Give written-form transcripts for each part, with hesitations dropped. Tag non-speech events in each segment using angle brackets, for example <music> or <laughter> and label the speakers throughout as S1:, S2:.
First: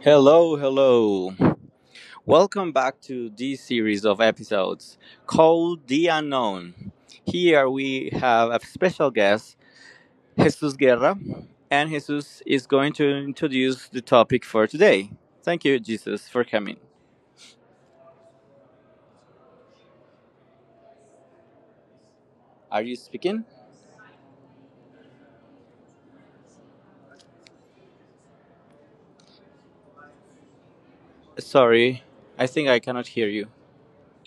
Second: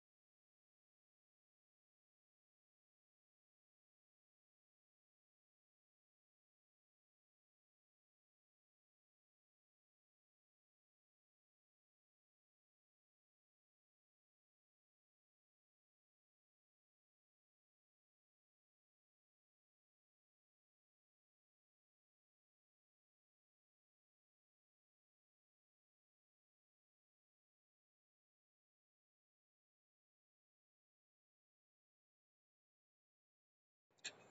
S1: Hello, hello. Welcome back to this series of episodes called The Unknown. Here we have a special guest, Jesus Guerra, and Jesus is going to introduce the topic for today. Thank you, Jesus, for coming. Are you speaking? Sorry, I think I cannot hear you.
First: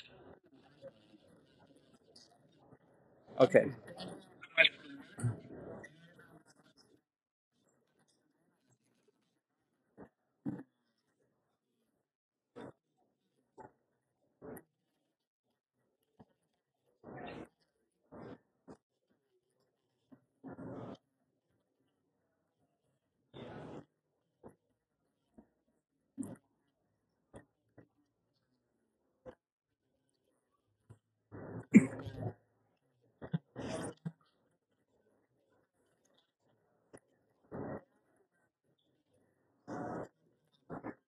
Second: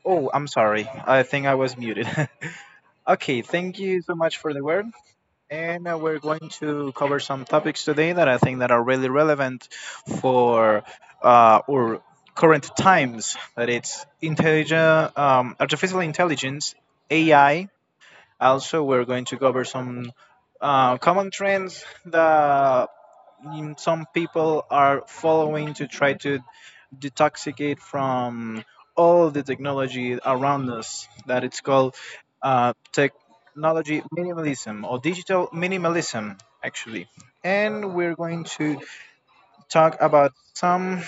S2: Oh, I'm sorry. I think I was muted. <laughs> Okay, thank you so much for the word. And We're going to cover some topics today that I think that are really relevant for our current times. That it's intelligent, artificial intelligence, AI. Also, we're going to cover some common trends that some people are following to try to detoxicate from all the technology around us that it's called technology minimalism, or digital minimalism actually, and we're going to talk about some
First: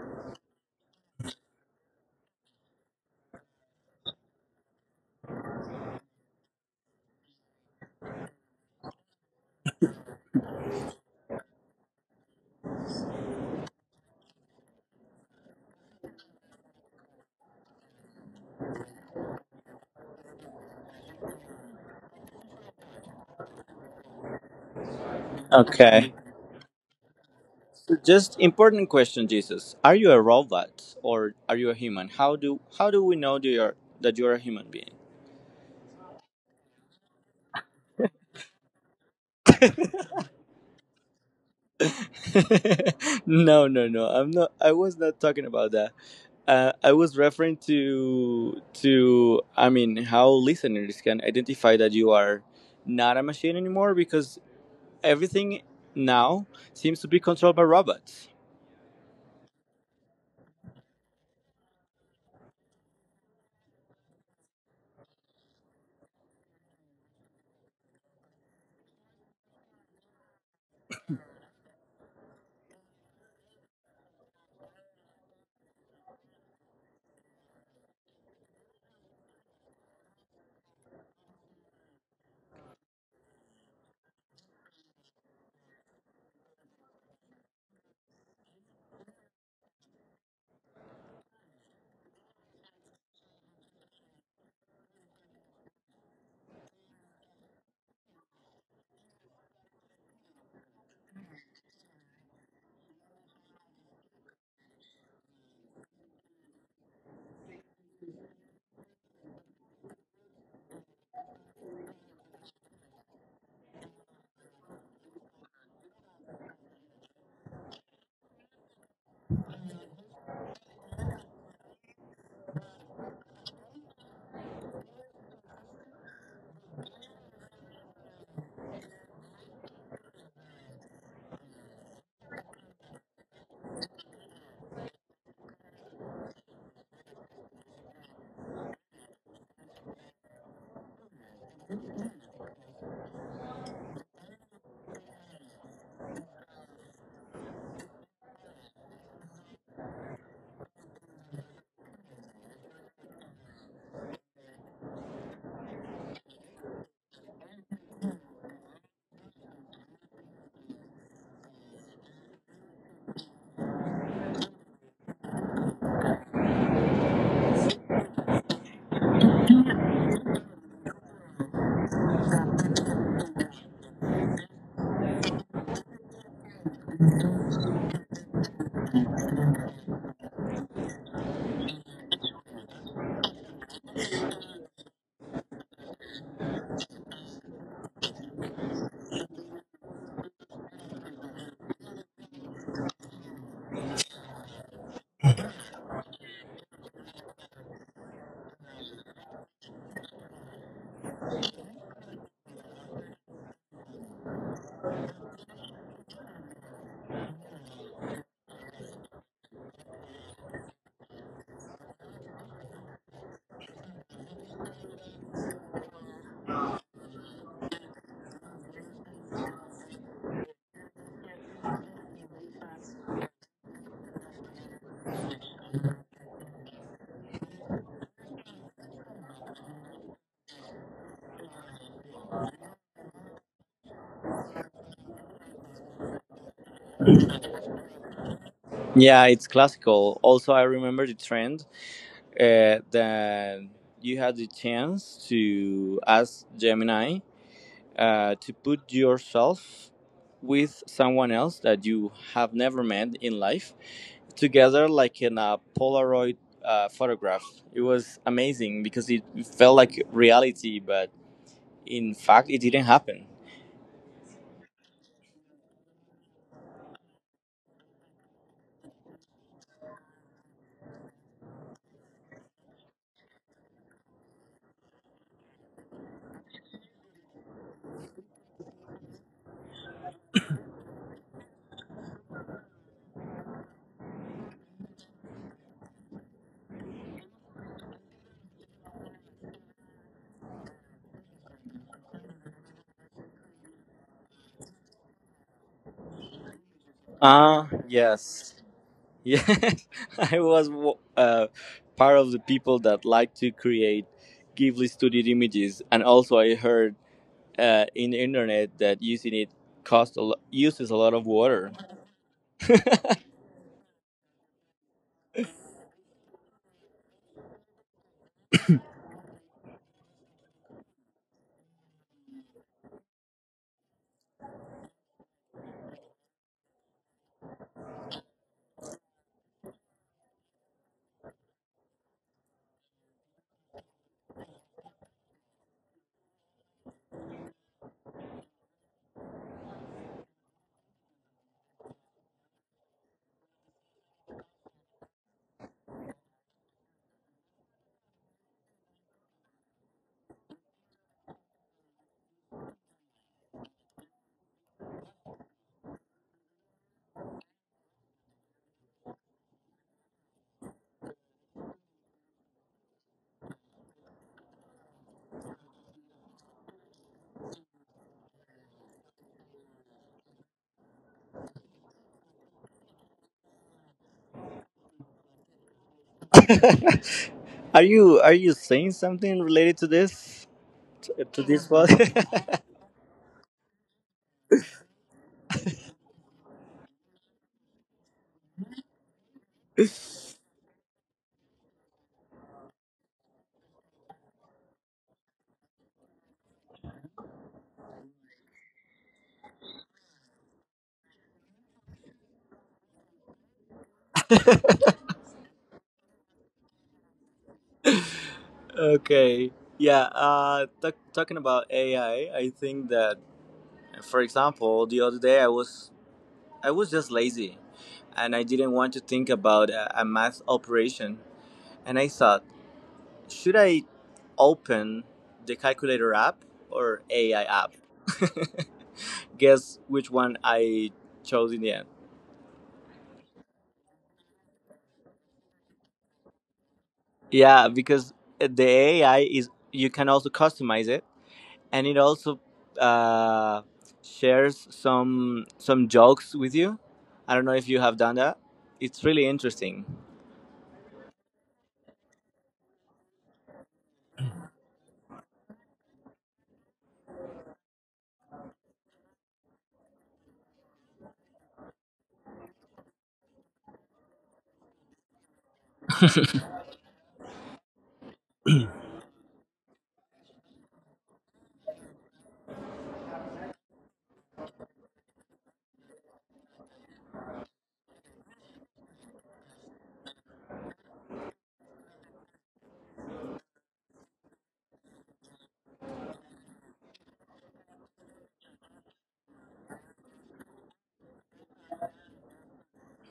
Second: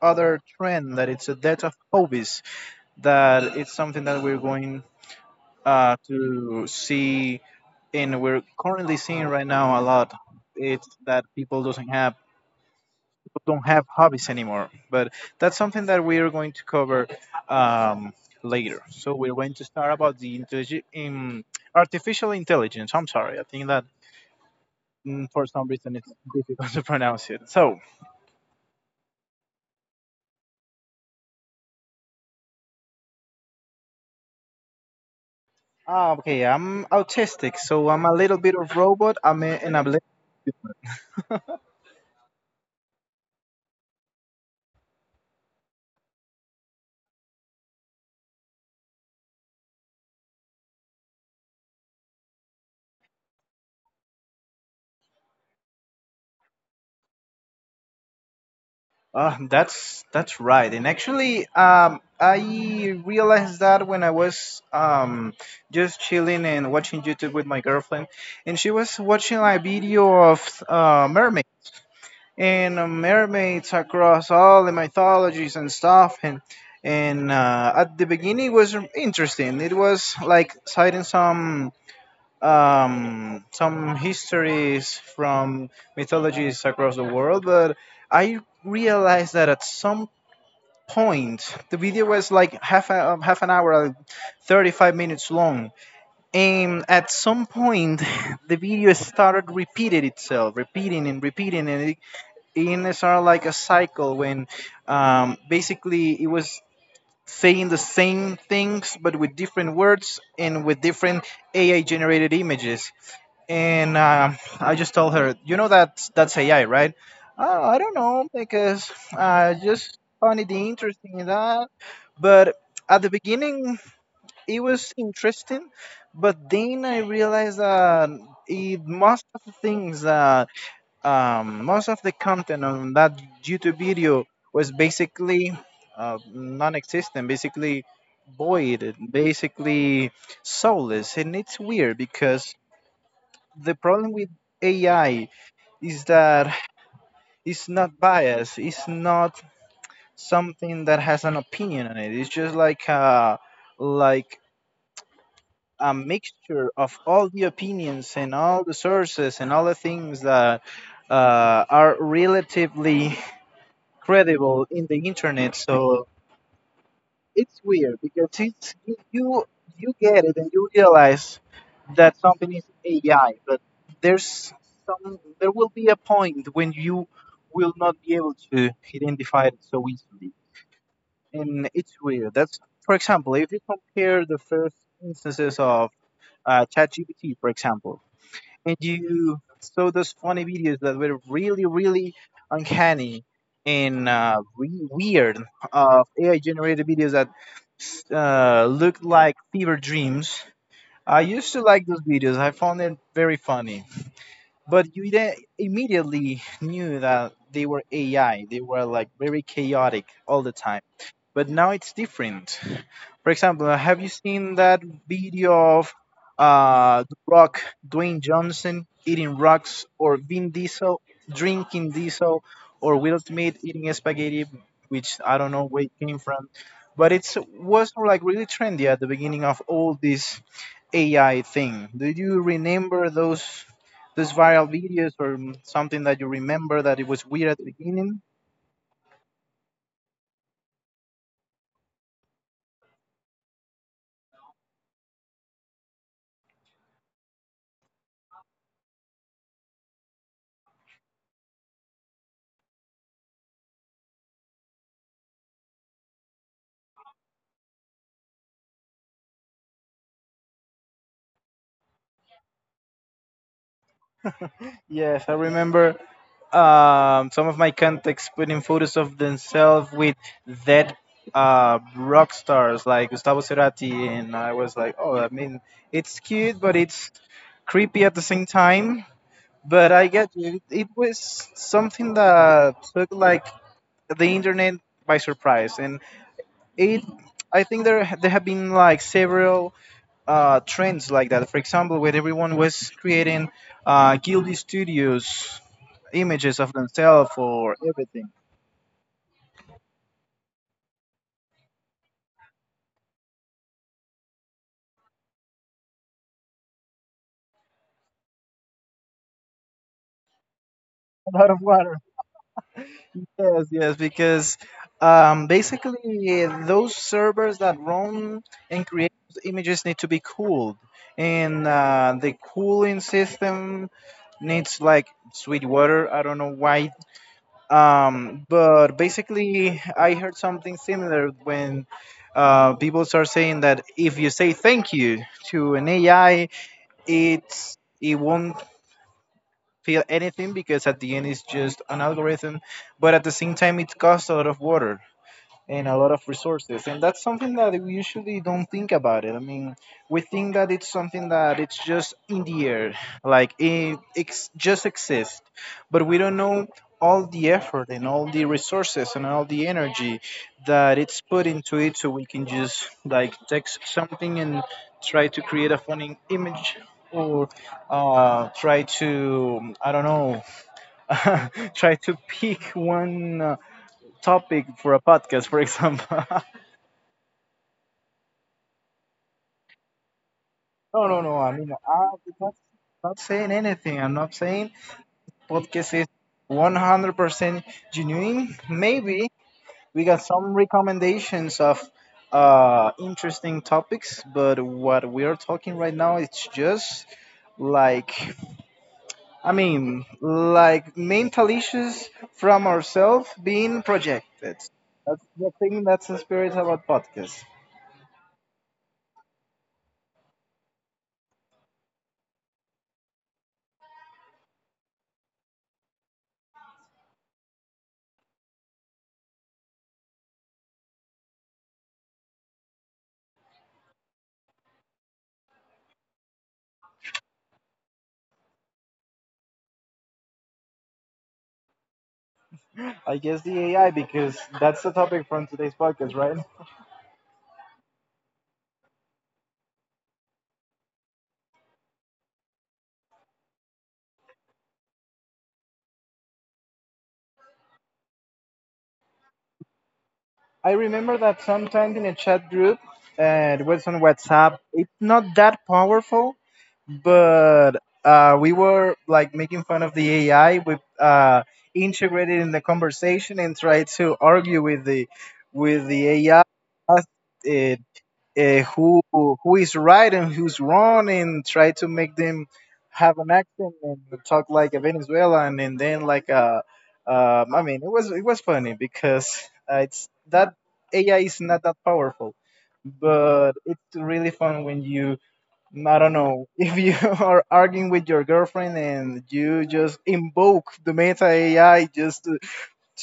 S2: other trend that it's a death of hobbies, that it's something that we're going to see and we're currently seeing right now a lot. It's that people doesn't have don't have hobbies anymore. But that's something that we are going to cover um, later. So we're going to start about the intellig- in artificial intelligence. I'm sorry, I think that for some reason it's
S1: Okay.
S2: difficult <laughs> to pronounce it. So,
S1: So just important question, Jesus. Are you a robot or are you a human? How do we know that you're a human being?
S2: ah, okay, I'm autistic, so I'm a little bit of robot. I'm a, and
S1: <laughs> No, no, no. I'm not. I was not talking about that. I was referring to. I mean, how listeners can identify that you are not a machine anymore because everything now seems to be controlled by robots.
S2: That's right. And actually, I realized that when I was just chilling and watching YouTube with my girlfriend, and she was watching a video of mermaid and mermaids across all the mythologies and stuff. And at the beginning, it was interesting. It was like citing some histories from mythologies across the world, but I realized that at some point the video was like half an hour, like 35 minutes long, and at some point, <laughs> the video started repeating itself, repeating and repeating, and it started like a cycle when basically it was saying the same things but with different words and with different AI generated images, and I just told her, you know that that's AI, right? Oh, I don't know because I just found it interesting in that. But at the beginning it was interesting, but then I realized that most of the things that most of the content on that YouTube video was basically non-existent, basically void, basically soulless. And it's weird because the problem with AI is that it's not biased. It's not something that has an opinion on it. It's just like like a mixture of all the opinions and all the sources and all the things that are relatively credible in the internet. So it's weird because it's you, you you get it and you realize that something is AI, but there's there will be a point when you will not be able to identify it so easily. And it's weird. That's for example, if you compare the first instances of ChatGPT, for example, and you saw those funny videos that were really, really uncanny and weird of AI generated videos that looked like fever dreams. I used to like those videos. I found it very funny. But you immediately knew that they were AI. They were like very chaotic all the time. But now it's different. For example, have you seen that video of The Rock, Dwayne Johnson eating rocks, or Vin Diesel drinking diesel, or Will Smith eating spaghetti, which I don't know where it came from. But it's was like really trendy at the beginning of all this AI thing. Do you remember those viral videos or something that you remember that it was weird at the beginning?
S1: Yeah, it's classical. Also, I remember the trend that you had the chance to ask Gemini to put yourself with someone else that you have never met in life together like in a Polaroid photograph. It was amazing because it felt like reality, but in fact, it didn't happen.
S2: Yes, I remember some of my contacts putting photos of themselves with dead rock stars like Gustavo Cerati, and I was like, oh, I mean, it's cute, but it's creepy at the same time. But I get you. It was something that took like the internet by surprise, and it. I think there have been like several trends like that. For example, when everyone was creating Guilty Studios images of themselves
S1: Ah,
S2: or everything.
S1: yes. <laughs> Yes. I was part of the people that like to create Ghibli studio images. And also, I heard in the internet that using it uses a lot of
S2: <laughs> A lot of
S1: water.
S2: water. <laughs>
S1: <laughs>
S2: Yes, yes, because basically those servers that run and create those images need to be cooled, and the cooling system needs like sweet water. I don't know why. But basically, I heard something similar when people start saying that if you say thank you to an AI, it's it won't feel anything because at the end it's just an algorithm. But at the same time, it costs a lot of water and a lot of resources, and that's something that we usually don't think about it. I mean, we think that it's something that it's just in the air, like it just exists, but we don't know all the effort and all the resources and all the energy that it's put into it, so we can just like take something and try to create a funny image or try to, I don't know, <laughs> try to pick one topic for a podcast, for example. <laughs>
S1: <laughs> Are you saying something related to
S2: No, no, no. I
S1: this
S2: mean,
S1: one?
S2: I'm not, not saying anything. I'm not saying podcast is 100% genuine. Maybe we got some recommendations of interesting topics, but what we are talking right now, it's just like, I mean, like mental issues from ourselves being projected. That's the thing, that's the spirit about podcasts.
S1: <laughs> Okay. Yeah. Talking about AI, I think that, for example, the other day I was just lazy, and I didn't want to think about a math operation, and I thought, should I open the calculator app or AI app? <laughs> Guess which one I chose in the end.
S2: I guess the AI, because that's the topic from today's podcast, right?
S1: Yeah, because the AI is you can also customize it, and it also uh, shares some jokes with you. I don't know if you have done that. It's really interesting,
S2: I remember that sometimes in a chat group, it was on WhatsApp, it's not that powerful, but we were like making fun of the AI. We integrated in the conversation and tried to argue with the AI, uh, who is right and who's wrong, and try to make them have an accent and talk like a Venezuelan and then like a I mean it was funny because it's that AI is not that powerful but it's really fun when you, I don't know, <laughs> if you are arguing with your girlfriend and you just invoke the meta AI just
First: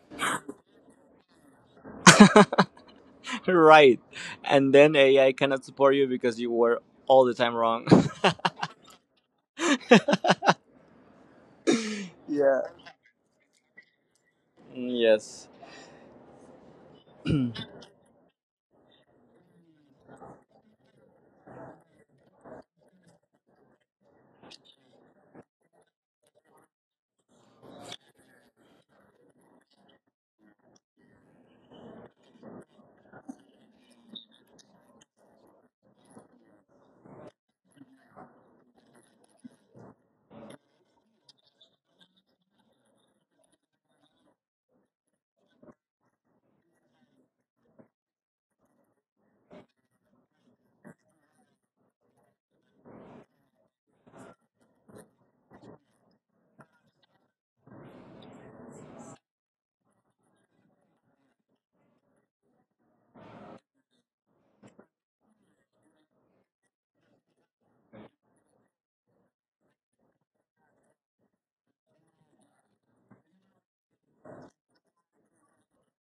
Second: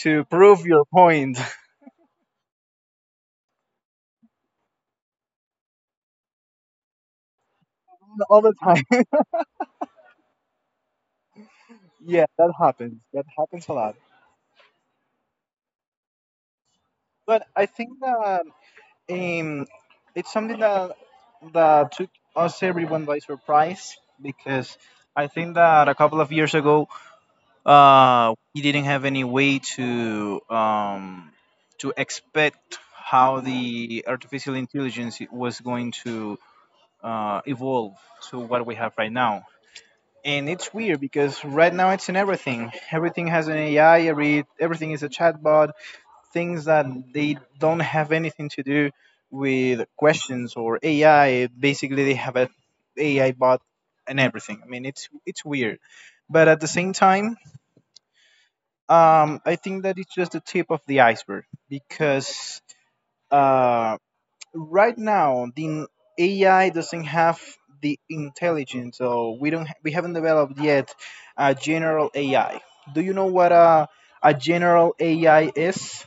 S2: to prove your point.
S1: <laughs> right? And then AI cannot support you because you were all the time wrong.
S2: <laughs> All the time. <laughs> Yeah,
S1: <laughs>
S2: that
S1: Yeah.
S2: happens, a lot.
S1: Yes.
S2: But I think that um, it's something that took us everyone by surprise because I think that a couple of years ago, we didn't have any way to expect how the artificial intelligence was going to evolve to what we have right now. And it's weird because right now it's in everything. Everything has an AI. Everything is a chatbot. Things that they don't have anything to do with questions or AI, basically, they have a AI bot and everything. I mean, it's weird, but at the same time, I think that it's just the tip of the iceberg because, uh, right now the AI doesn't have the intelligence, so we haven't developed yet a general AI. Do you know what a general AI is?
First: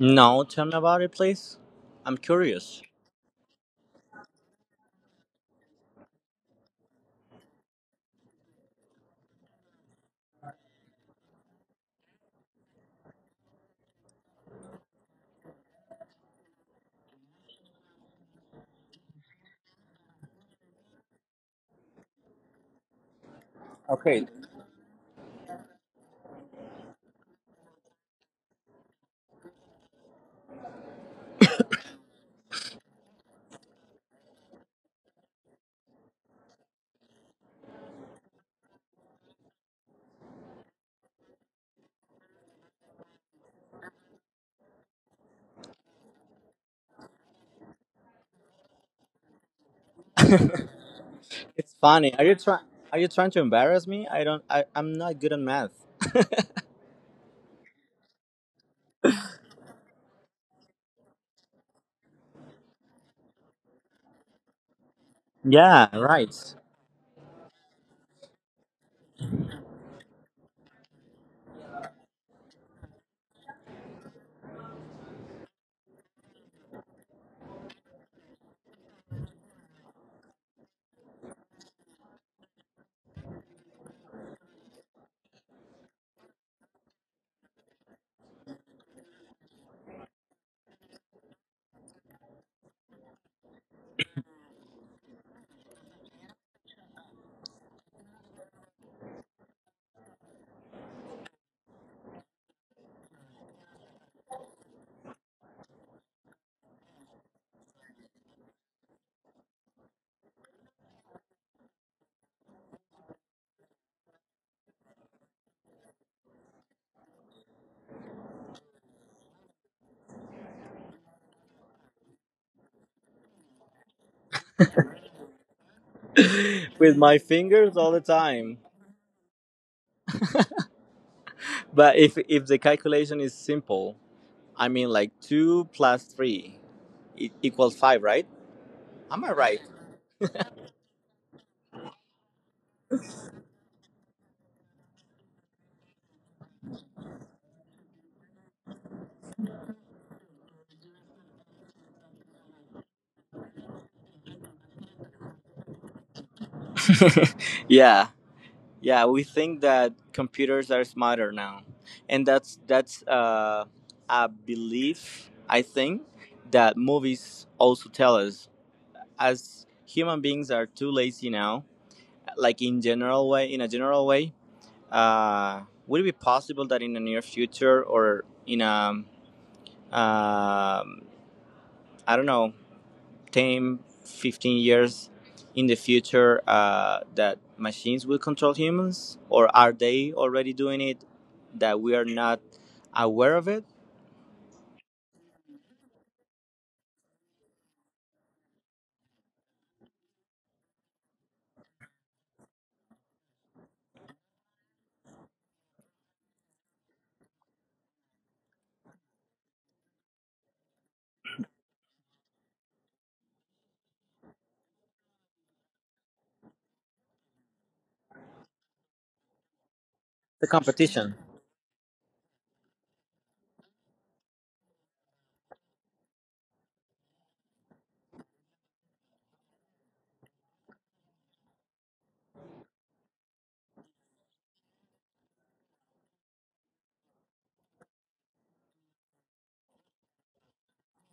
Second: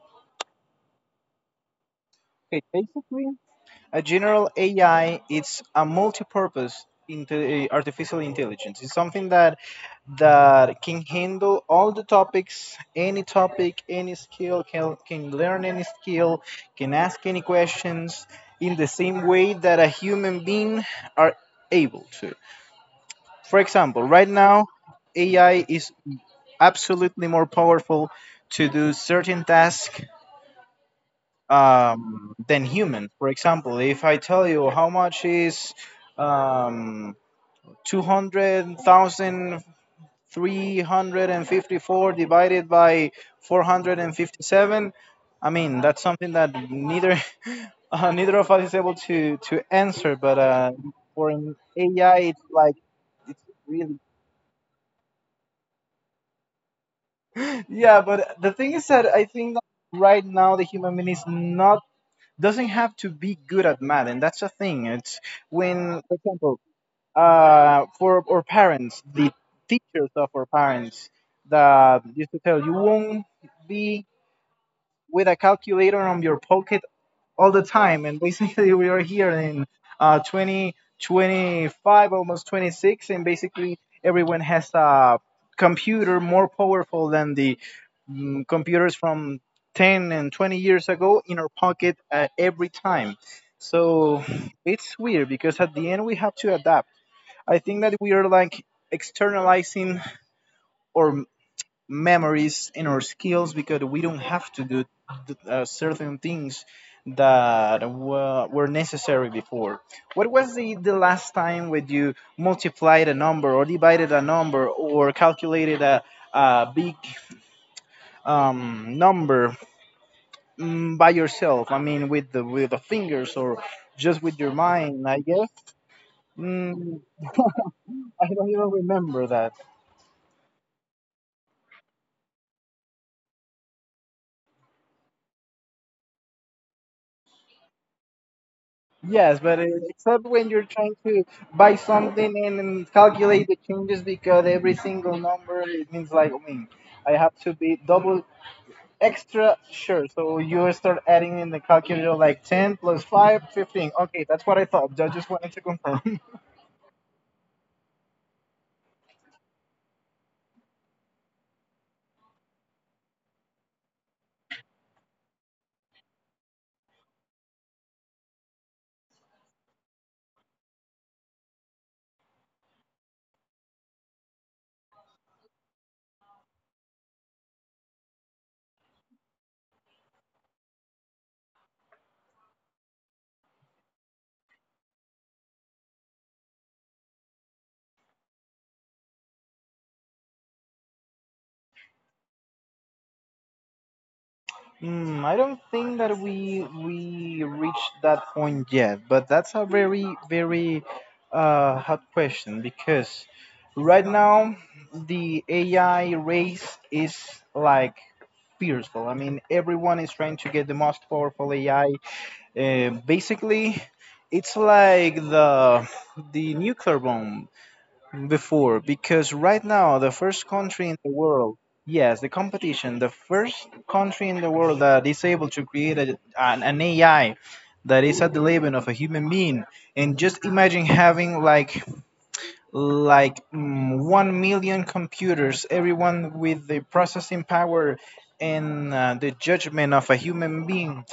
S1: No, tell me about it, please. I'm
S2: Okay,
S1: curious.
S2: basically, a general AI, it's a multi-purpose into artificial intelligence. It's something that can handle all the topics, any topic, any skill, can learn any skill, can ask any questions in the same way that a human being are able to. For example,
S1: Okay.
S2: right now, AI is absolutely more powerful to do certain tasks than human. For example, if I tell you how much is um, 200,354 divided by 457, I mean, that's something that neither <laughs> neither of us is able to answer, but
S1: <laughs>
S2: for an
S1: It's funny.
S2: AI,
S1: Are you
S2: it's
S1: trying?
S2: like,
S1: Are you trying
S2: it's
S1: to embarrass
S2: really.
S1: me?
S2: <laughs>
S1: I don't. I'm not good at math.
S2: Yeah, but the thing is that I think that right now the human being is not doesn't have to be good at math, and that's a thing. It's
S1: Yeah.
S2: when, for
S1: Right.
S2: example, for our parents, the teachers of our parents that used to tell you won't be with a calculator on your pocket all the time. And basically, we are here in uh, 20, 25, almost 26, and basically everyone has a computer more powerful than the computers from 10 and 20 years ago in our pocket every time. So it's weird because at the end we have to adapt. I think that we are like externalizing our memories and our skills because we don't have to do certain things that were necessary before. What was the last time when you multiplied a number or divided a number or calculated a big number by yourself? I mean, with the fingers or just with your mind? I guess
S1: <laughs> With
S2: mm,
S1: my fingers all the
S2: I
S1: time.
S2: don't even remember that.
S1: But if the calculation is simple, I mean like two plus three equals five, right? Am I
S2: Yes,
S1: right?
S2: but except when you're trying to buy something then calculate the changes, because every single number it means like, I mean, I have to be double extra sure. So you start adding in the calculator like 10 plus 5, 15. Okay, that's what I thought. I just wanted to confirm.
S1: <laughs> Yeah, yeah. We think that computers are smarter now, and that's a belief I think that movies also tell us. As human beings are too lazy now, like in general way, in a general way, uh, would it be possible that in the near future or in um I don't know, 10, 15 years in the future, that machines will control humans? Or are they already doing it that we are not aware of it?
S2: Hmm, I don't think that we reached that point yet, but that's a very hot question because right now the AI race is like fearful. I mean, everyone is trying to get the most powerful AI. Basically, it's like the nuclear bomb before because right now the first country in the
S1: Competition.
S2: world. Yes, the competition, the first country in the world that is able to create an ai that is at the level of a human being. And just imagine having like 1 million computers, everyone with the processing power and the judgment of a human being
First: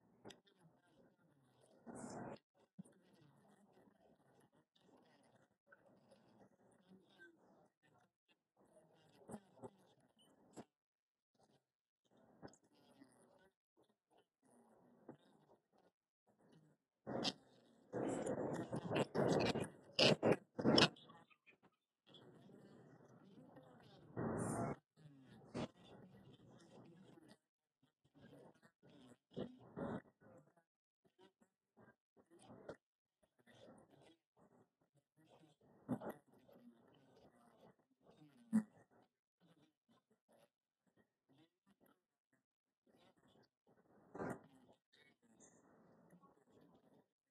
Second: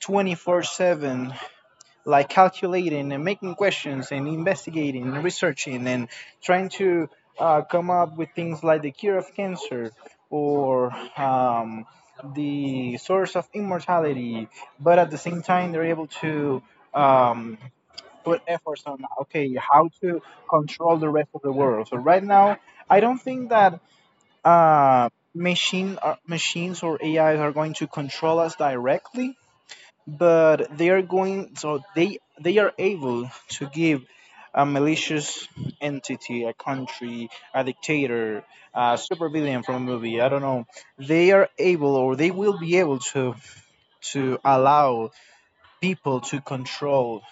S2: 24/7, like calculating and making questions and investigating and researching and trying to come up with things like the cure of cancer or um, the source of immortality. But at the same time, they're able to um, put efforts on, okay, how to control the rest of the world. So right now, I don't think that. Uh, Machines or AIs are going to control us directly, but they are going, so they are able to give a malicious entity, a country, a dictator, a supervillain from a movie, I don't know, they are able or they will be able to allow people to control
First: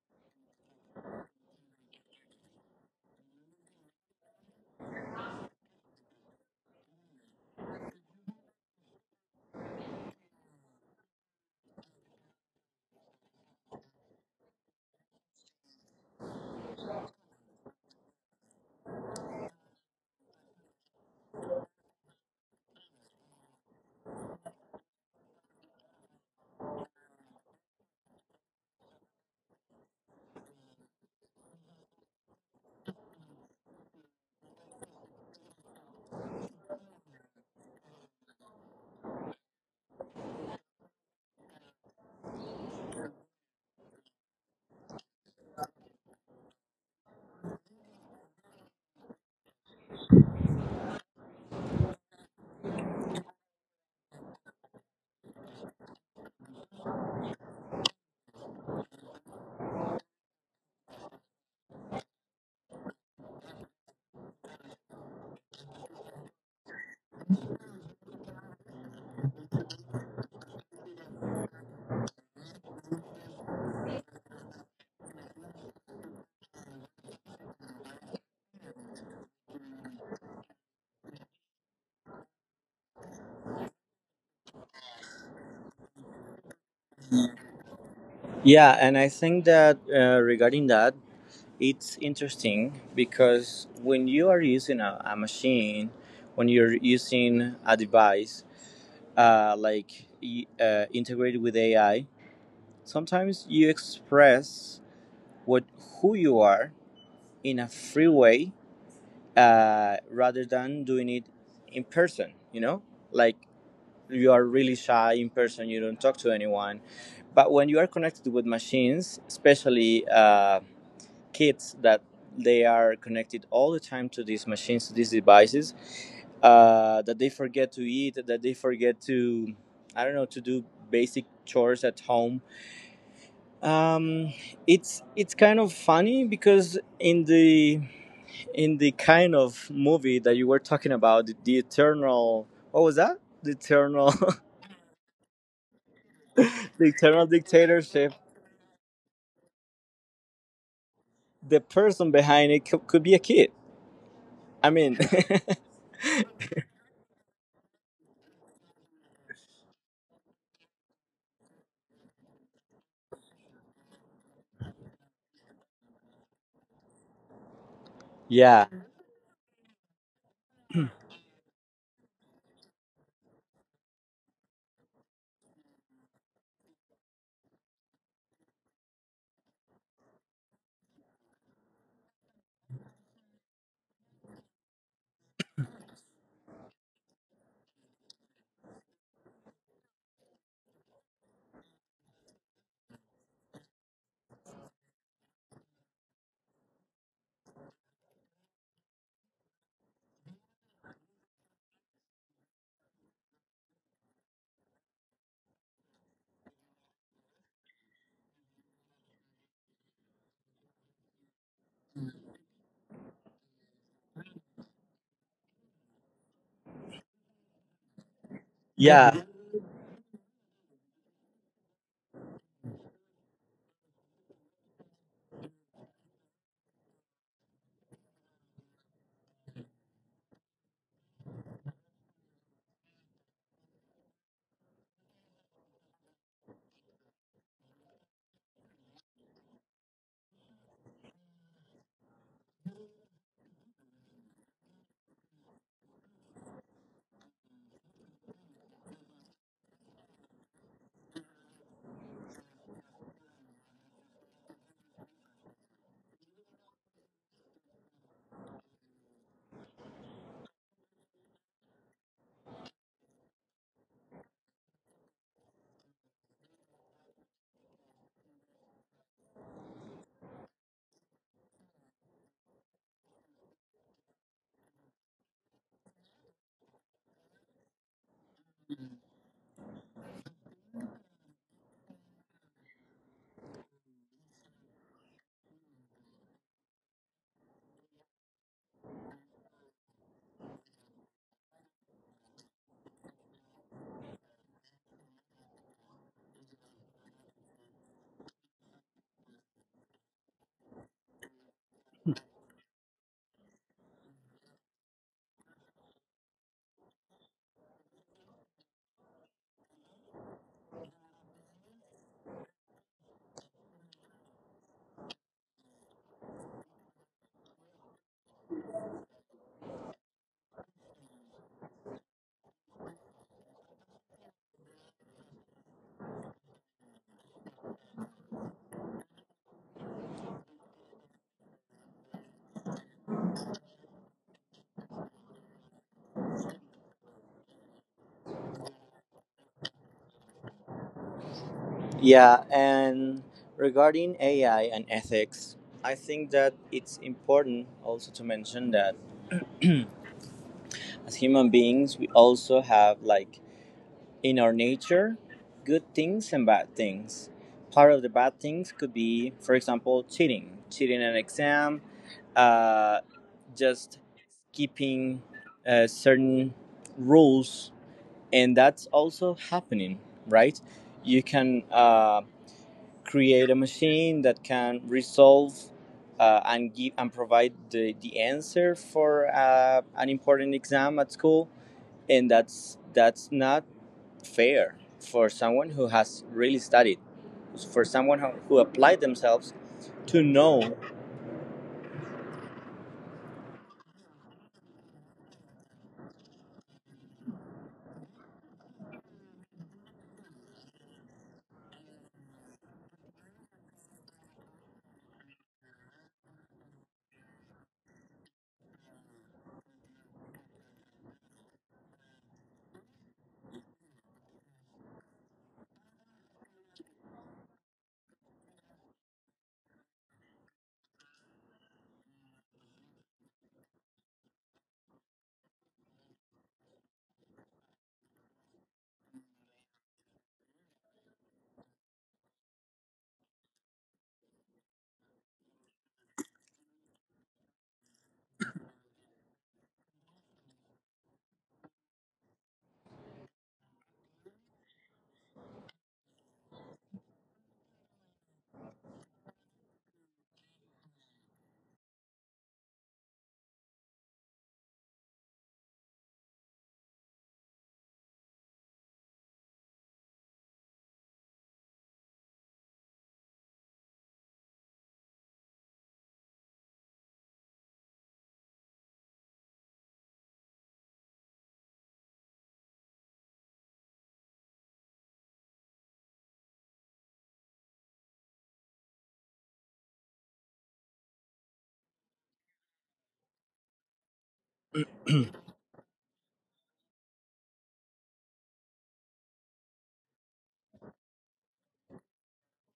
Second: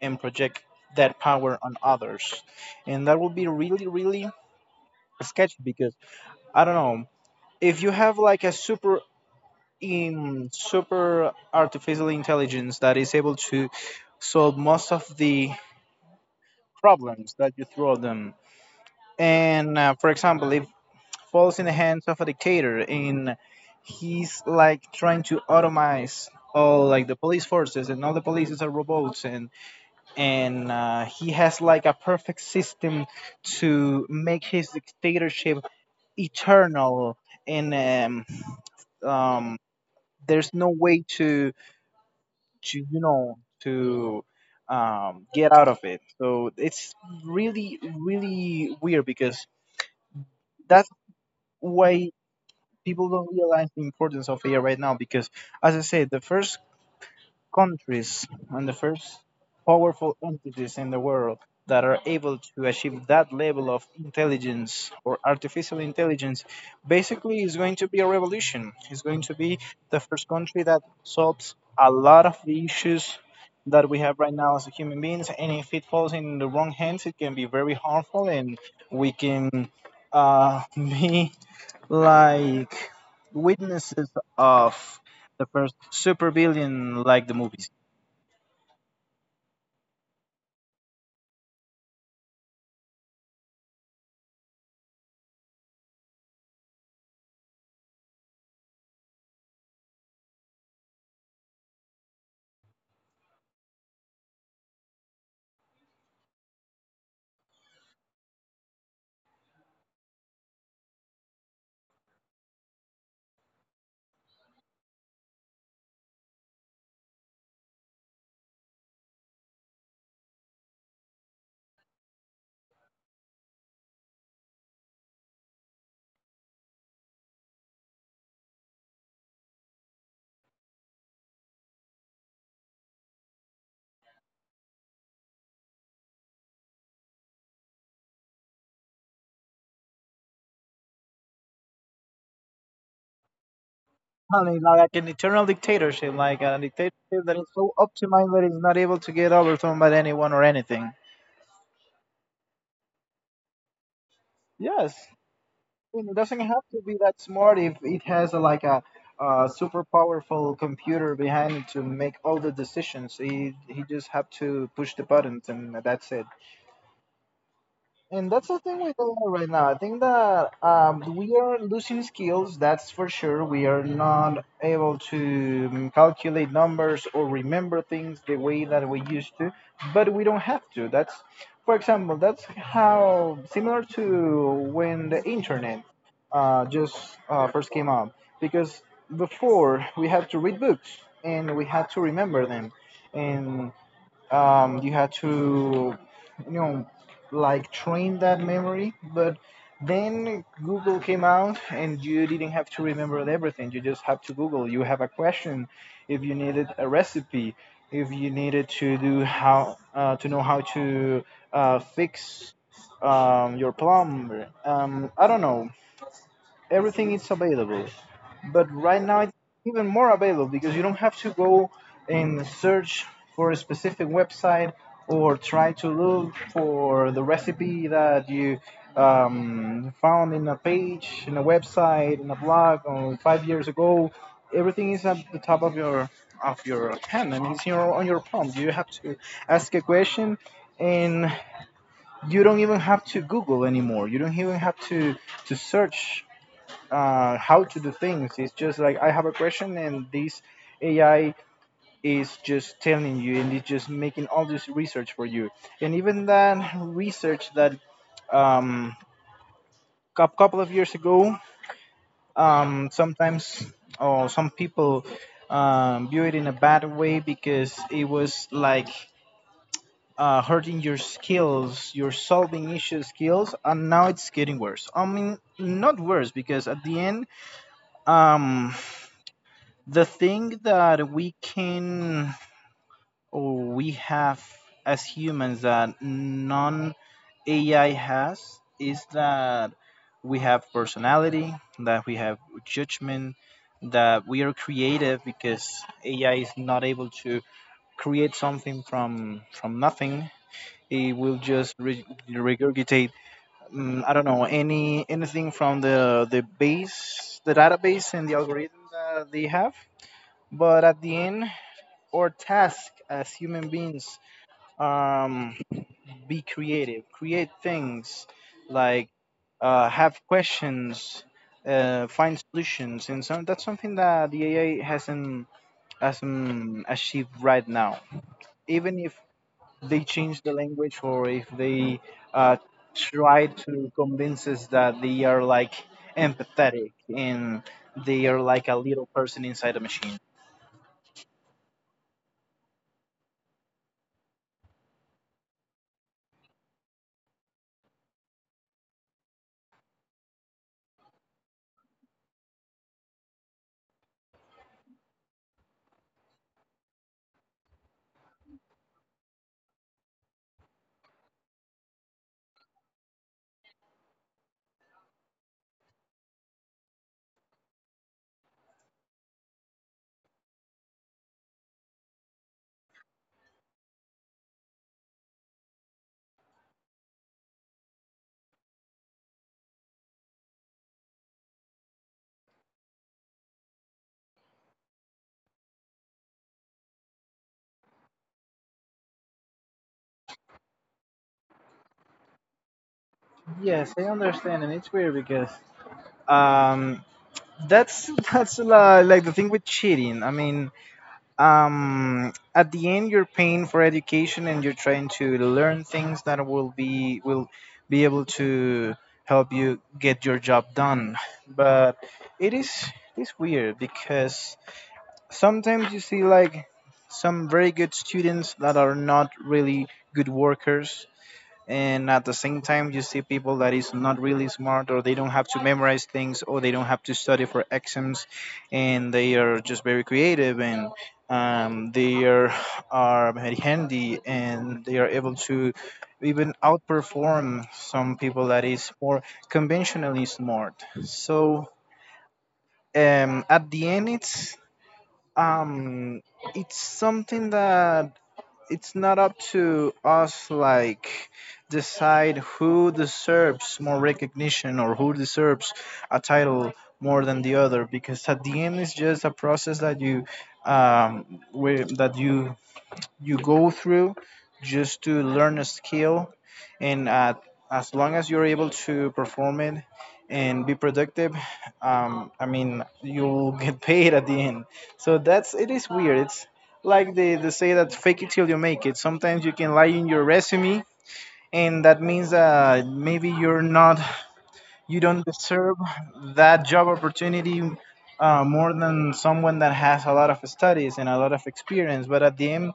S2: and project that power on others. And that will be really sketchy because I don't know, if you have like a super artificial intelligence that is able to solve most of the problems that you throw at them. And for example, if falls in the hands of a dictator and he's like trying to automate all like the police forces and all the police are robots and and he has like a perfect system to make his dictatorship eternal and um, there's no way to to you know to get out of it. So it's really weird because that's why people don't realize the importance of AI right now. Because as I said, the first countries and the first powerful entities in the world that are able to achieve that level of intelligence or artificial intelligence, basically, is going to be a revolution. It's going to be the first country that solves a lot of the issues that we have right now as human beings. And if it falls in the wrong hands, it can be very harmful and we can <laughs> be like witnesses of the first super villain like the movies.
S1: Yeah, and I think that regarding that, it's interesting because when you are using a machine, when you're using a device, uh, like integrated with AI. Sometimes you express what who you are in a free way rather than doing it in person. You know, like you are really shy in person, you don't talk to anyone. But when you are connected with machines, especially kids that they are connected all the time to these machines, to these devices, that they forget to eat, that they forget to, I don't know, to do basic chores at home. Um, it's kind of funny because in the kind of movie that you were talking about, the eternal what was that? The eternal
S2: I mean,
S1: <laughs>
S2: like an eternal dictatorship, like a
S1: the
S2: dictatorship
S1: eternal
S2: that is so
S1: dictatorship.
S2: optimized that it's not able to get overthrown by anyone or anything.
S1: The person behind it could be a kid. I
S2: Yes,
S1: mean,
S2: I mean, it doesn't have to be that smart if it has like a super powerful computer behind it to make all the decisions. He just have to push the buttons and that's it. And that's
S1: <laughs> yeah,
S2: the thing with AI right now. I think that we are losing skills, that's for sure. We are not able to calculate numbers or remember things the way that we used to, but we don't have to. That's, for example, that's how similar to when the internet just first came out. Because before, we had to read books and we had to remember them. And you had to you know train that memory. But then Google came out and you didn't have to remember everything, you just have to Google. You have a question, if you needed a recipe, if you needed to do how to know how to fix your plumber, I don't know, everything is available. But right
S1: yeah.
S2: now it's even more available because you don't have to go and search for a specific website or try to look for the recipe that you found in a page, in a website, in a blog, or 5 years ago. Everything is at the top of your hand and it's your, on your palm. You have to ask a question and you don't even have to Google anymore. You don't even have to search how to do things. It's just like I have a question, and this AI is just telling you, and it's just making all this research for you. And even that research that um, a couple of years ago, sometimes or oh, some people view it in a bad way because it was like hurting your skills, your solving issue skills, and now it's getting worse. I mean, not worse because at the end, um, the thing that we can or we have as humans that non AI has is that we have personality, that we have judgment, that we are creative because AI is not able to create something from nothing. It will just regurgitate, I don't know, anything from the base, the database, and the algorithm that they have. But at the end, or task as human beings, um, be creative, create things, like have questions, find solutions and that's something that the ai hasn't achieved right now, even if they change the language or if they uh, try to convince us that they are like empathetic and they are like a little person inside a machine.
S1: Yeah, and regarding AI and ethics, I think that it's important also to mention that as human beings, we also have, like, in our nature, good things and bad things. Part of the bad things could be, for example, cheating, cheating an exam, uh, just keeping certain rules, and that's also happening, right? You can. Create a machine that can resolve and give and provide the answer for an important exam at school, and that's not fair for someone who has really studied, for someone who applied themselves to know
S2: Yes, I understand, and it's weird because um, that's <laughs> that's like the thing with cheating. I mean, at the end, you're paying for education and you're trying to learn things that will be able to help you get your job done. But it is, it's weird because sometimes you see like some very good students that are not really good workers, and at the same time you see people that is not really smart or they don't have to memorize things or they don't have to study for exams, and they are just very creative and um, they are, are very handy and they are able to even outperform some people that is more conventionally smart. So, at the end um, it's something that it's not up to us like decide who deserves more recognition or who deserves a title more than the other, because at the end it's just a process that you um where that you you go through just to learn a skill. And as long as you're able to perform it and be productive, I mean, you'll <laughs> get paid at the end. So that's, it is weird, it's like they say that fake it till you make it. Sometimes you can lie in your resume, and that means maybe you're not, you don't deserve that job opportunity more than someone that has a lot of studies and a lot of experience. But at the end,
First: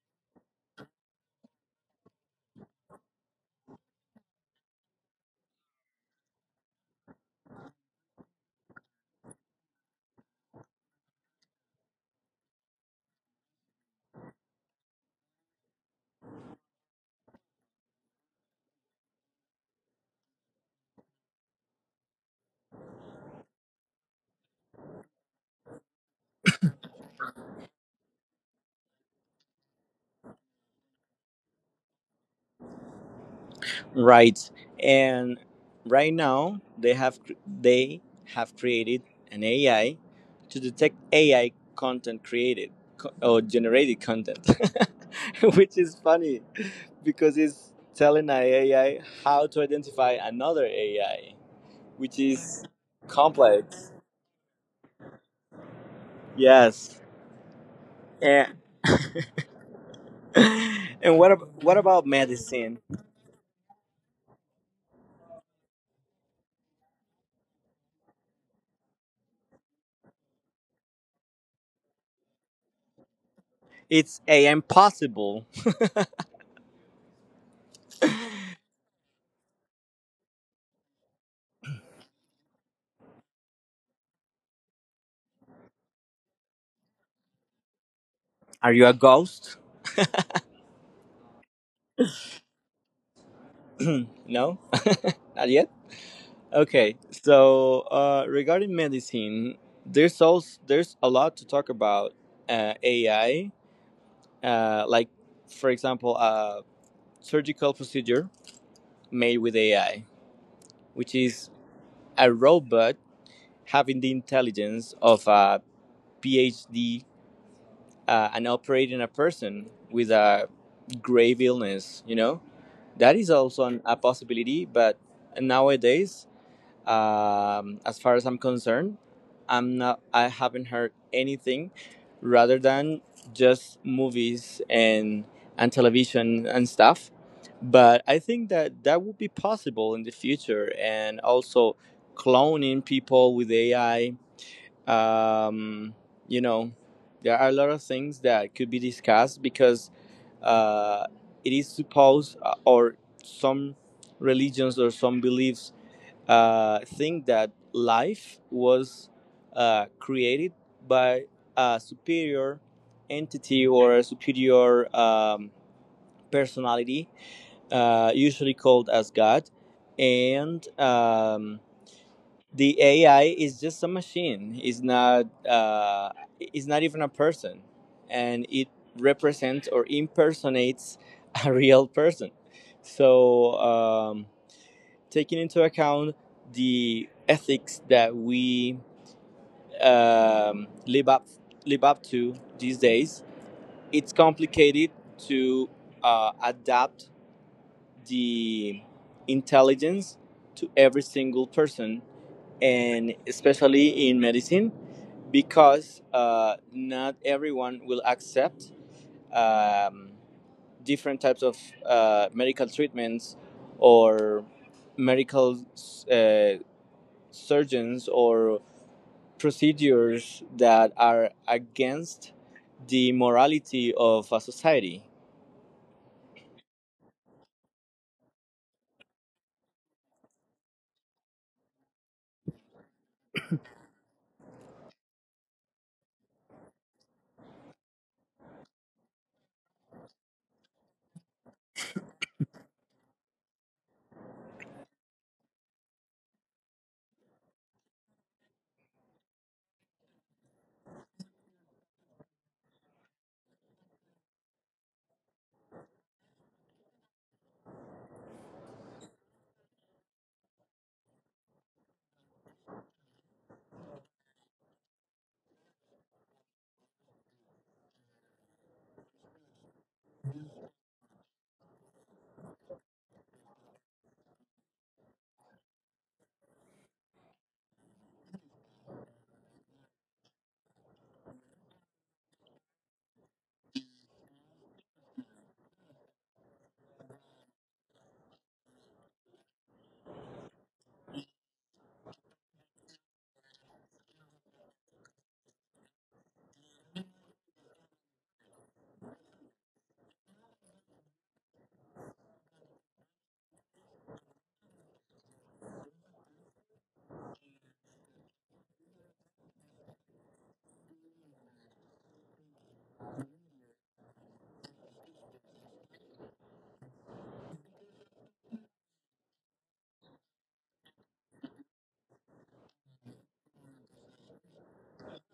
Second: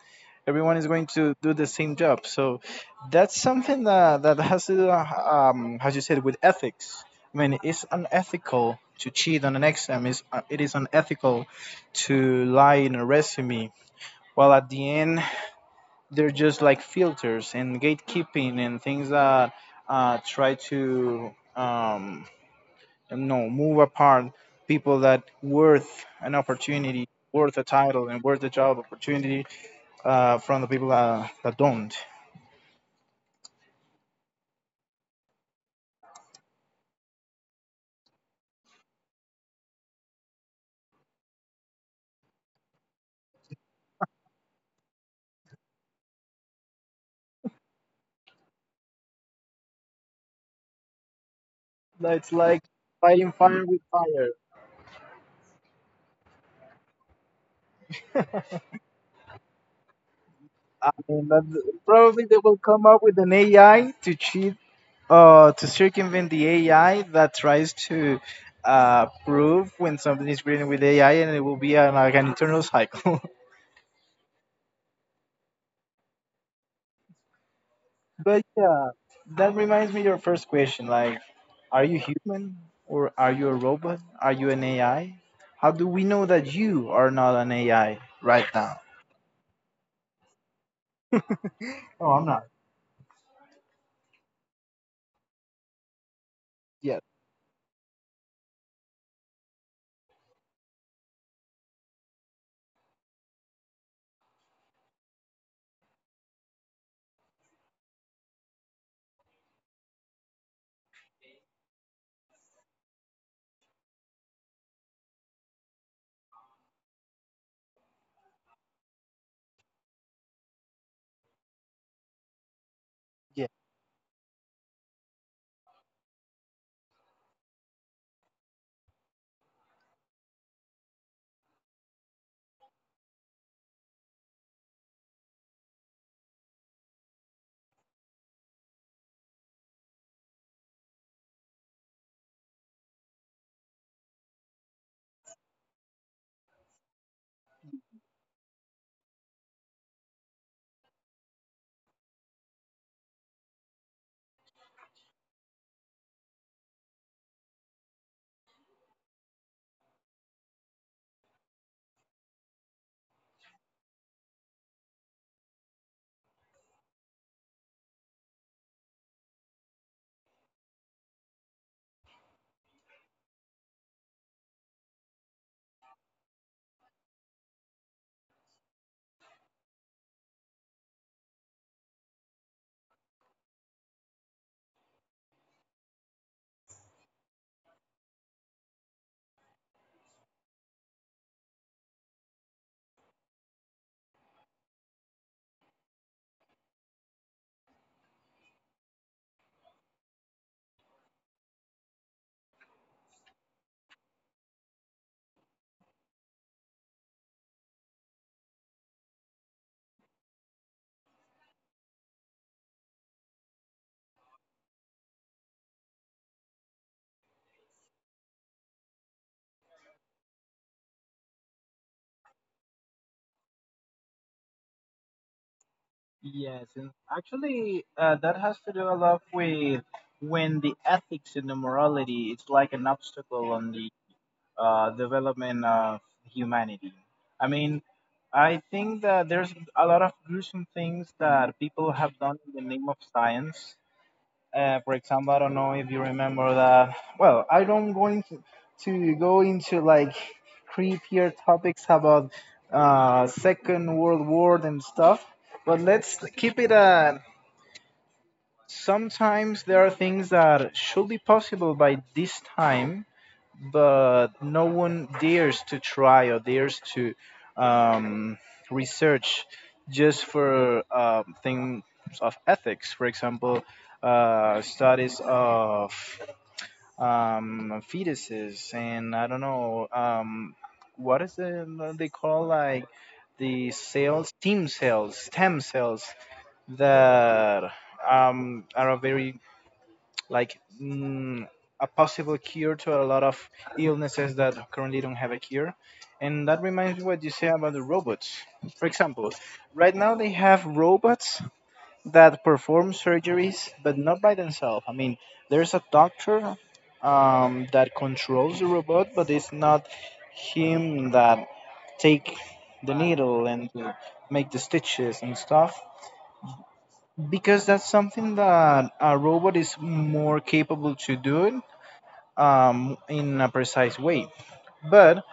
S2: everyone is going to do the same job. So that's something that, that has to do, as you said, with ethics. I mean, it's unethical to cheat on an exam. It's, it is unethical to lie in a resume. While at the end, they're just like filters and gatekeeping and things that try to no move apart people that worth an opportunity, worth a title, and worth a job opportunity from the people that don't.
S1: right. And right now they have created an AI to detect AI content or generated content, <laughs> which is funny because it's telling an AI how to identify another AI, which
S2: It's like
S1: is
S2: fighting fire with
S1: complex.
S2: fire.
S1: Yes. And <laughs>
S2: I
S1: and
S2: mean
S1: what,
S2: that,
S1: what about
S2: probably they will
S1: medicine?
S2: come up with an ai to cheat to circumvent the ai that tries to prove when something is written with ai, and it will be an, like an internal cycle. <laughs>
S1: It's AI impossible.
S2: But yeah, that reminds me your first question. Like, are you human or are you a robot? Are you an AI? How do we know that you are not an AI right
S1: Are
S2: now?
S1: you a ghost?
S2: Oh, I'm not.
S1: <clears throat> No? <laughs> Not yet? Okay.
S2: Yes.
S1: So, regarding medicine, there's there's a lot to talk about AI, like, for example, a surgical procedure made with AI, which is a robot having the intelligence of a PhD and operating a person with a grave illness, you know? That is
S2: Yeah.
S1: also a possibility, but nowadays, as far as I'm concerned, I'm not. I haven't heard anything, rather than just movies and television and stuff. But I think that that would be possible in the future, and also cloning people with AI. Um, you know, there are a lot of things that could be discussed because uh, it is supposed, or some religions or some beliefs think that life was created by a superior entity or a superior personality, usually called as God. And the AI is just a machine. It's not. It's not even a person, and it represents or impersonates <laughs> a real person. So. Taking into account the ethics that we um, live up live up to these days, it's complicated to adapt the intelligence to every single person, and especially in medicine, because not everyone will accept um, different types of medical treatments or medical uh, surgeons or procedures that are against the morality of a society.
S2: Yes, and actually, that has to do a lot with when the ethics and the morality is like an obstacle on the development of humanity. I mean, I think that there's a lot of gruesome things that people have done in the name of science. For example, I don't know if you remember that. Well, I don't going to go into like creepier topics about Second World War and stuff, but let's keep it at. Sometimes there are things that should be possible by this time, but no one dares to try or dares to um, research just for things of ethics. For example, studies of fetuses, and I don't know what is it they call like the cells, stem cells, stem cells that are a very like mm, a possible cure to a lot of illnesses that currently don't have a cure. And that reminds me what you say about the robots. For example, right now they have robots that perform surgeries, but not by themselves. I mean, there's a doctor that controls the robot, but it's not him that take the needle and make the stitches and stuff because that's something that a robot is more capable to do in a precise way. But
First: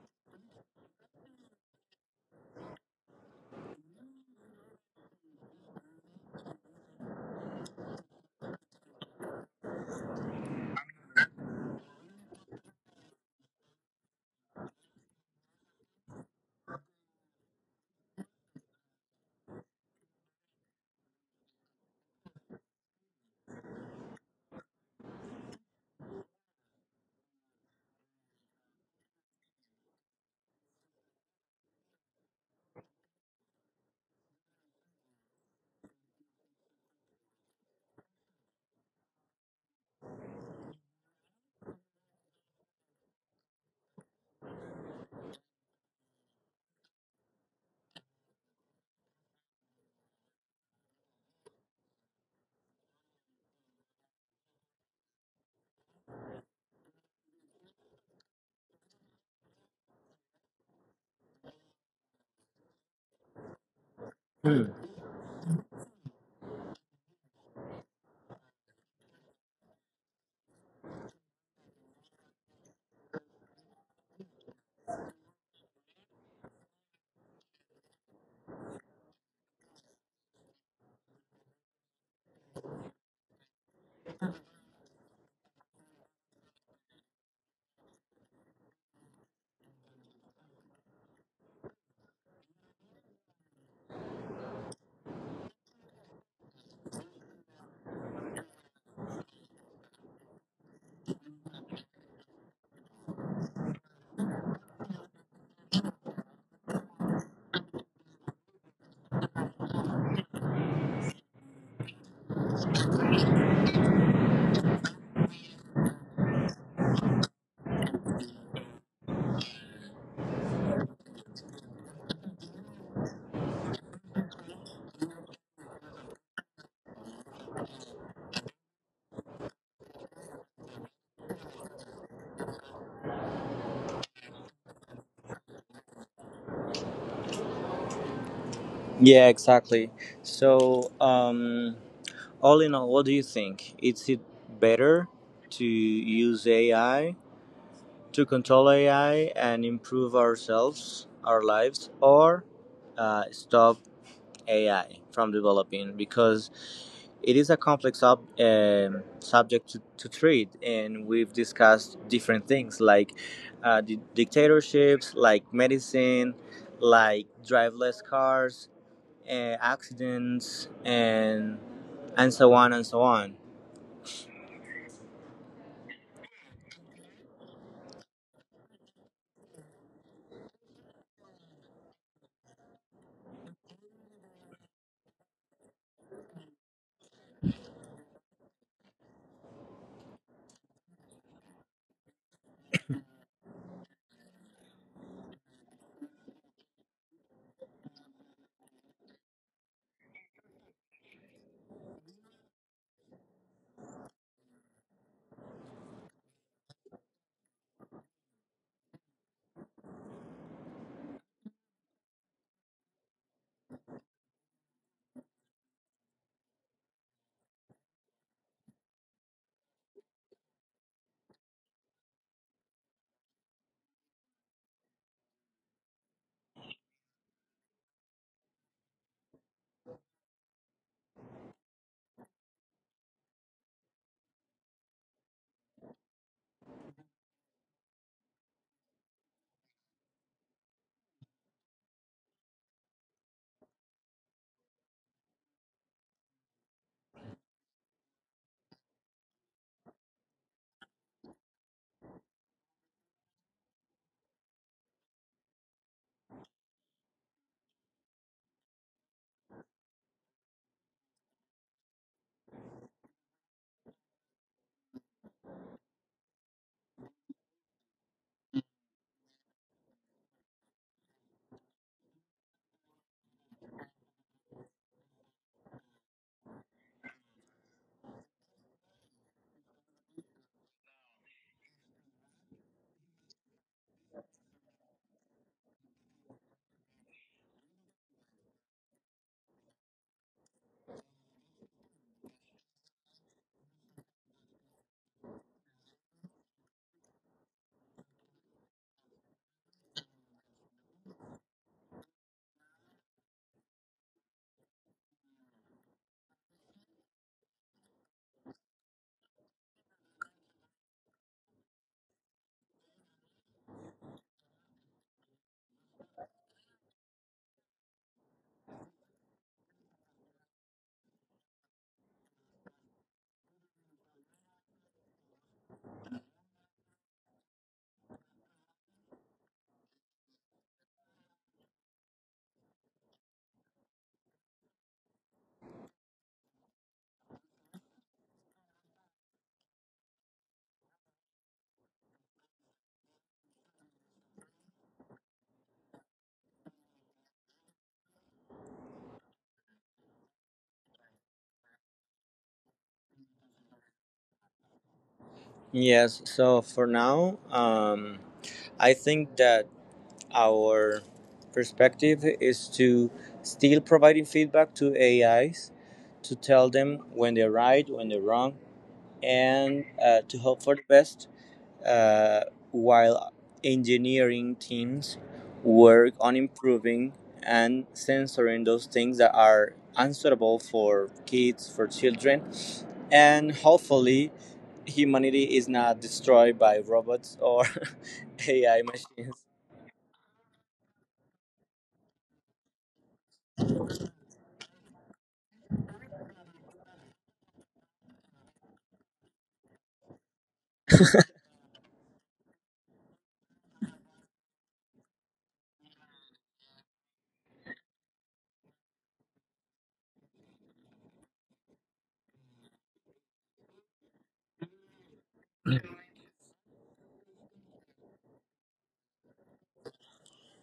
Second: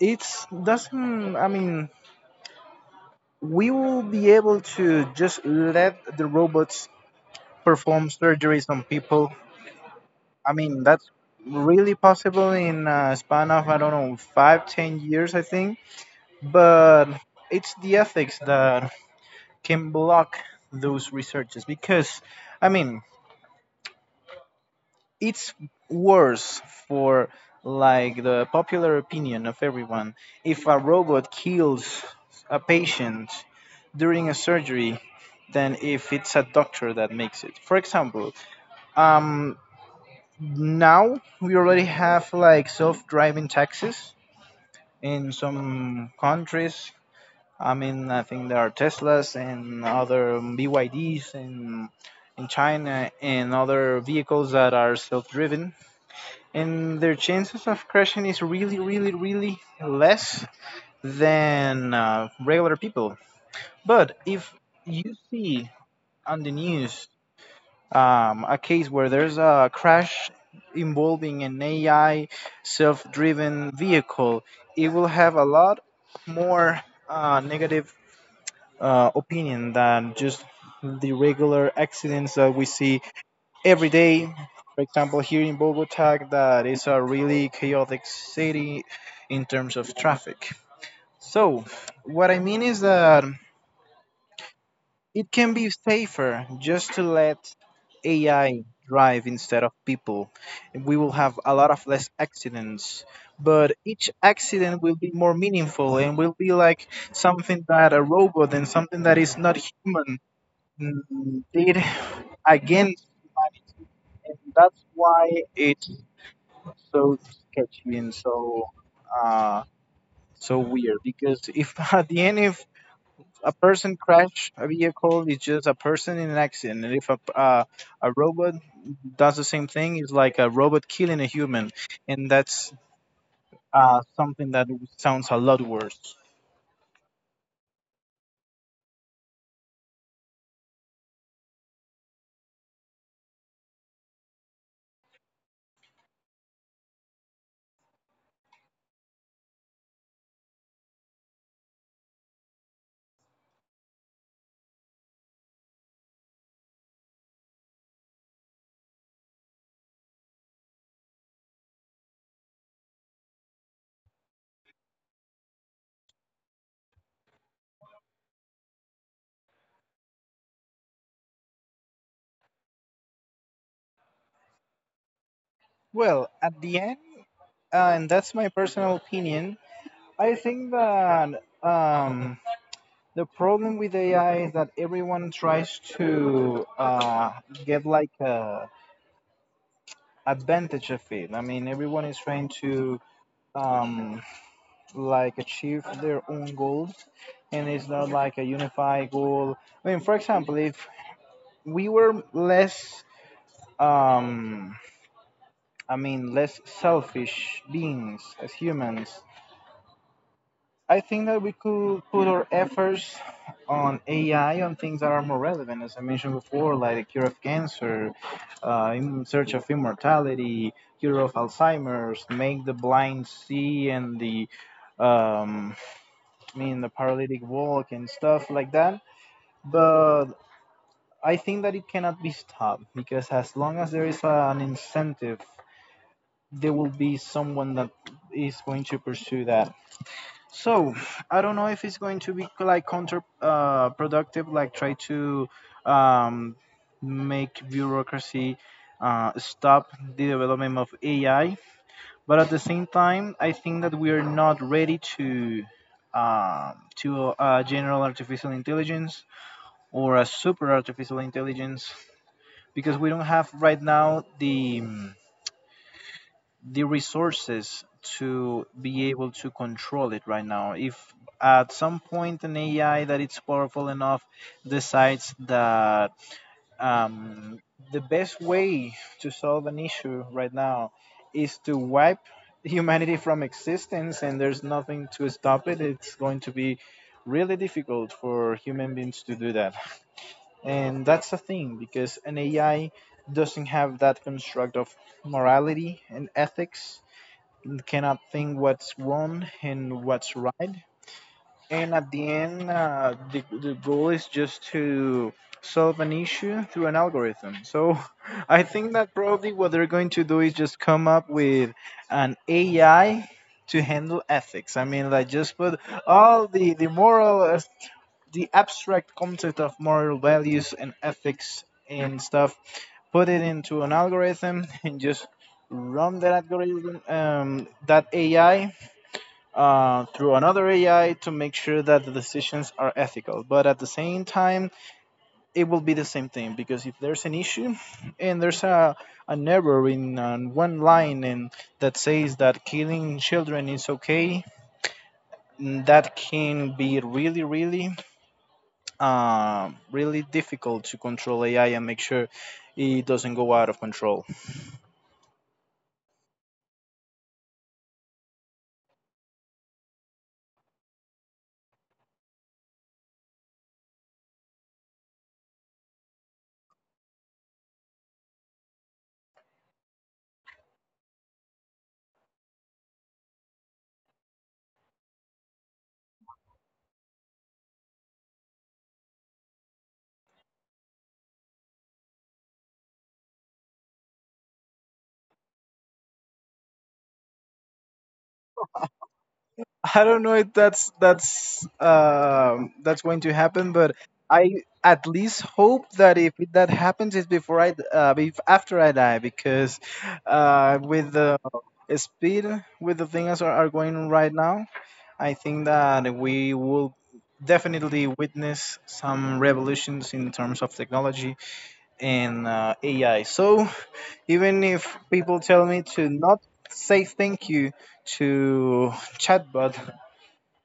S2: it's doesn't. We will be able to just let the robots perform surgeries on people. I mean, that's really possible in a span of, I don't know, five, 10 years, I think. But it's the ethics that can block those researches because, I mean, it's worse for like the popular opinion of everyone if a robot kills a patient during a surgery than if it's a doctor that makes it, for example. um Now we already have like self-driving taxis in some countries. I mean, I think there are Teslas and other BYDs in China and other vehicles that are self-driven, and their chances of crashing is really, really, really less than regular people. But if
S1: Hmm.
S2: you see on the news a case where there's a crash involving an AI self driven vehicle, it will have a lot more negative opinion than just the regular accidents that we see every day. For example, here in Bogota, that is a really chaotic city in terms of traffic. So, what I mean is that it can be safer just to let AI drive instead of people. We will have a lot of less accidents, but each accident will be more meaningful and will be like something that a robot and something that is not human did against humanity. And that's why it so sketchy and so uh so weird, because if <laughs> at the end, if a person crash a vehicle, it's just a person in an accident, and if a a robot does the same thing, it's like a robot killing a human, and that's something that sounds a lot worse.
S1: Yeah, exactly. So, all in all, what do you think? Is it better to use AI to control AI and improve ourselves, our lives, or stop AI from developing because it is a complex subject to treat, and we've discussed different things like dictatorships, like medicine, like driveless cars, accidents, and so on and so on.
S2: Well, at the end, and that's my personal opinion, I think that the problem with AI is that everyone tries to get like a advantage of it. I mean, everyone is trying to um, like achieve their own goals, and it's not like a unified goal. I mean, for example, if we were less, um, less selfish beings as humans, I think that we could put our efforts on AI on things that are more relevant, as I mentioned before, like the cure of cancer, in search of immortality, cure of Alzheimer's, make the blind see and the um, the paralytic walk and stuff like that. But I think that it cannot be stopped because as long as there is an incentive, there will be someone that is going to pursue that. So I don't know if it's going to be like counter productive, like try to um, make bureaucracy stop the development of AI. But at the same time, I think that we are not ready to general artificial intelligence or a super artificial intelligence, because we don't have right now the resources to be able to control it right now. If at some point an AI that it's powerful enough decides that, um, the best way to solve an issue right now is to wipe humanity from existence and there's nothing to stop it, it's going to be really difficult for human beings to do that. And that's a thing, because an AI doesn't have that construct of morality and ethics, cannot think what's wrong and what's right. And at the end, the goal is just to solve an issue through an algorithm. So <laughs> I think that probably what they're going to do is just come up with an AI to handle ethics. I mean, like just put all the moral, the abstract concept of moral values and ethics and stuff, put it into an algorithm, <laughs> and just run that algorithm, that AI, through another AI to make sure that the decisions are ethical. But at the same time, it will be the same thing, because if there's an issue and there's a an error in one line and that says that killing children is okay, that can be really, really really difficult to control AI and make sure it doesn't go out of control.
S1: Yes. So for now, I think that our perspective is to still providing feedback to AIs to tell them when they're right, when they're wrong, and to hope for the best uh, while engineering teams work on improving and censoring those things that are answerable for kids, for children, and hopefully humanity is not destroyed by robots or <laughs> AI machines.
S2: <laughs> I don't know if that's that's going to happen, but I at least hope that if that happens, it's before I after I die, because with the speed with the things are going right now, I think that we will definitely witness some revolutions in terms of technology and AI. So, even if people tell me to not say thank you to chatbot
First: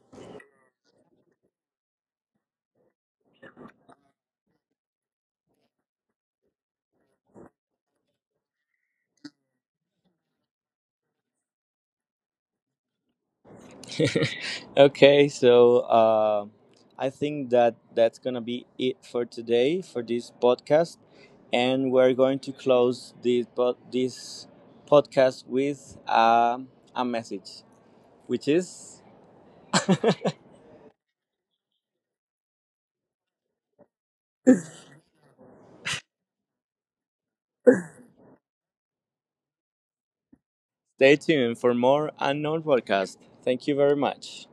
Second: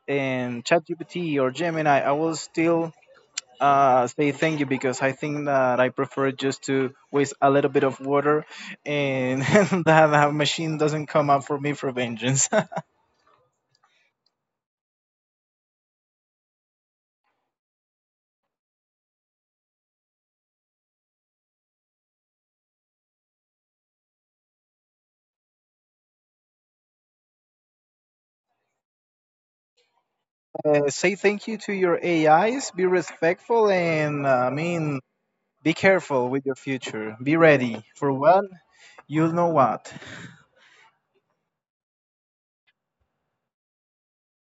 S2: and ChatGPT or Gemini, I will still say thank you, because I think that I prefer just to waste a little bit of water and <laughs> that a machine doesn't come up for me for vengeance. <laughs>
S1: <laughs> Okay, so I think that that's gonna be it for today for this podcast, and we're going to close this this podcast with a message, which is
S2: Say thank you to your AIs, be respectful, and I mean, be careful with your future. Be ready for what? You'll know what.
S1: stay tuned for more unknown podcast. Thank you very much.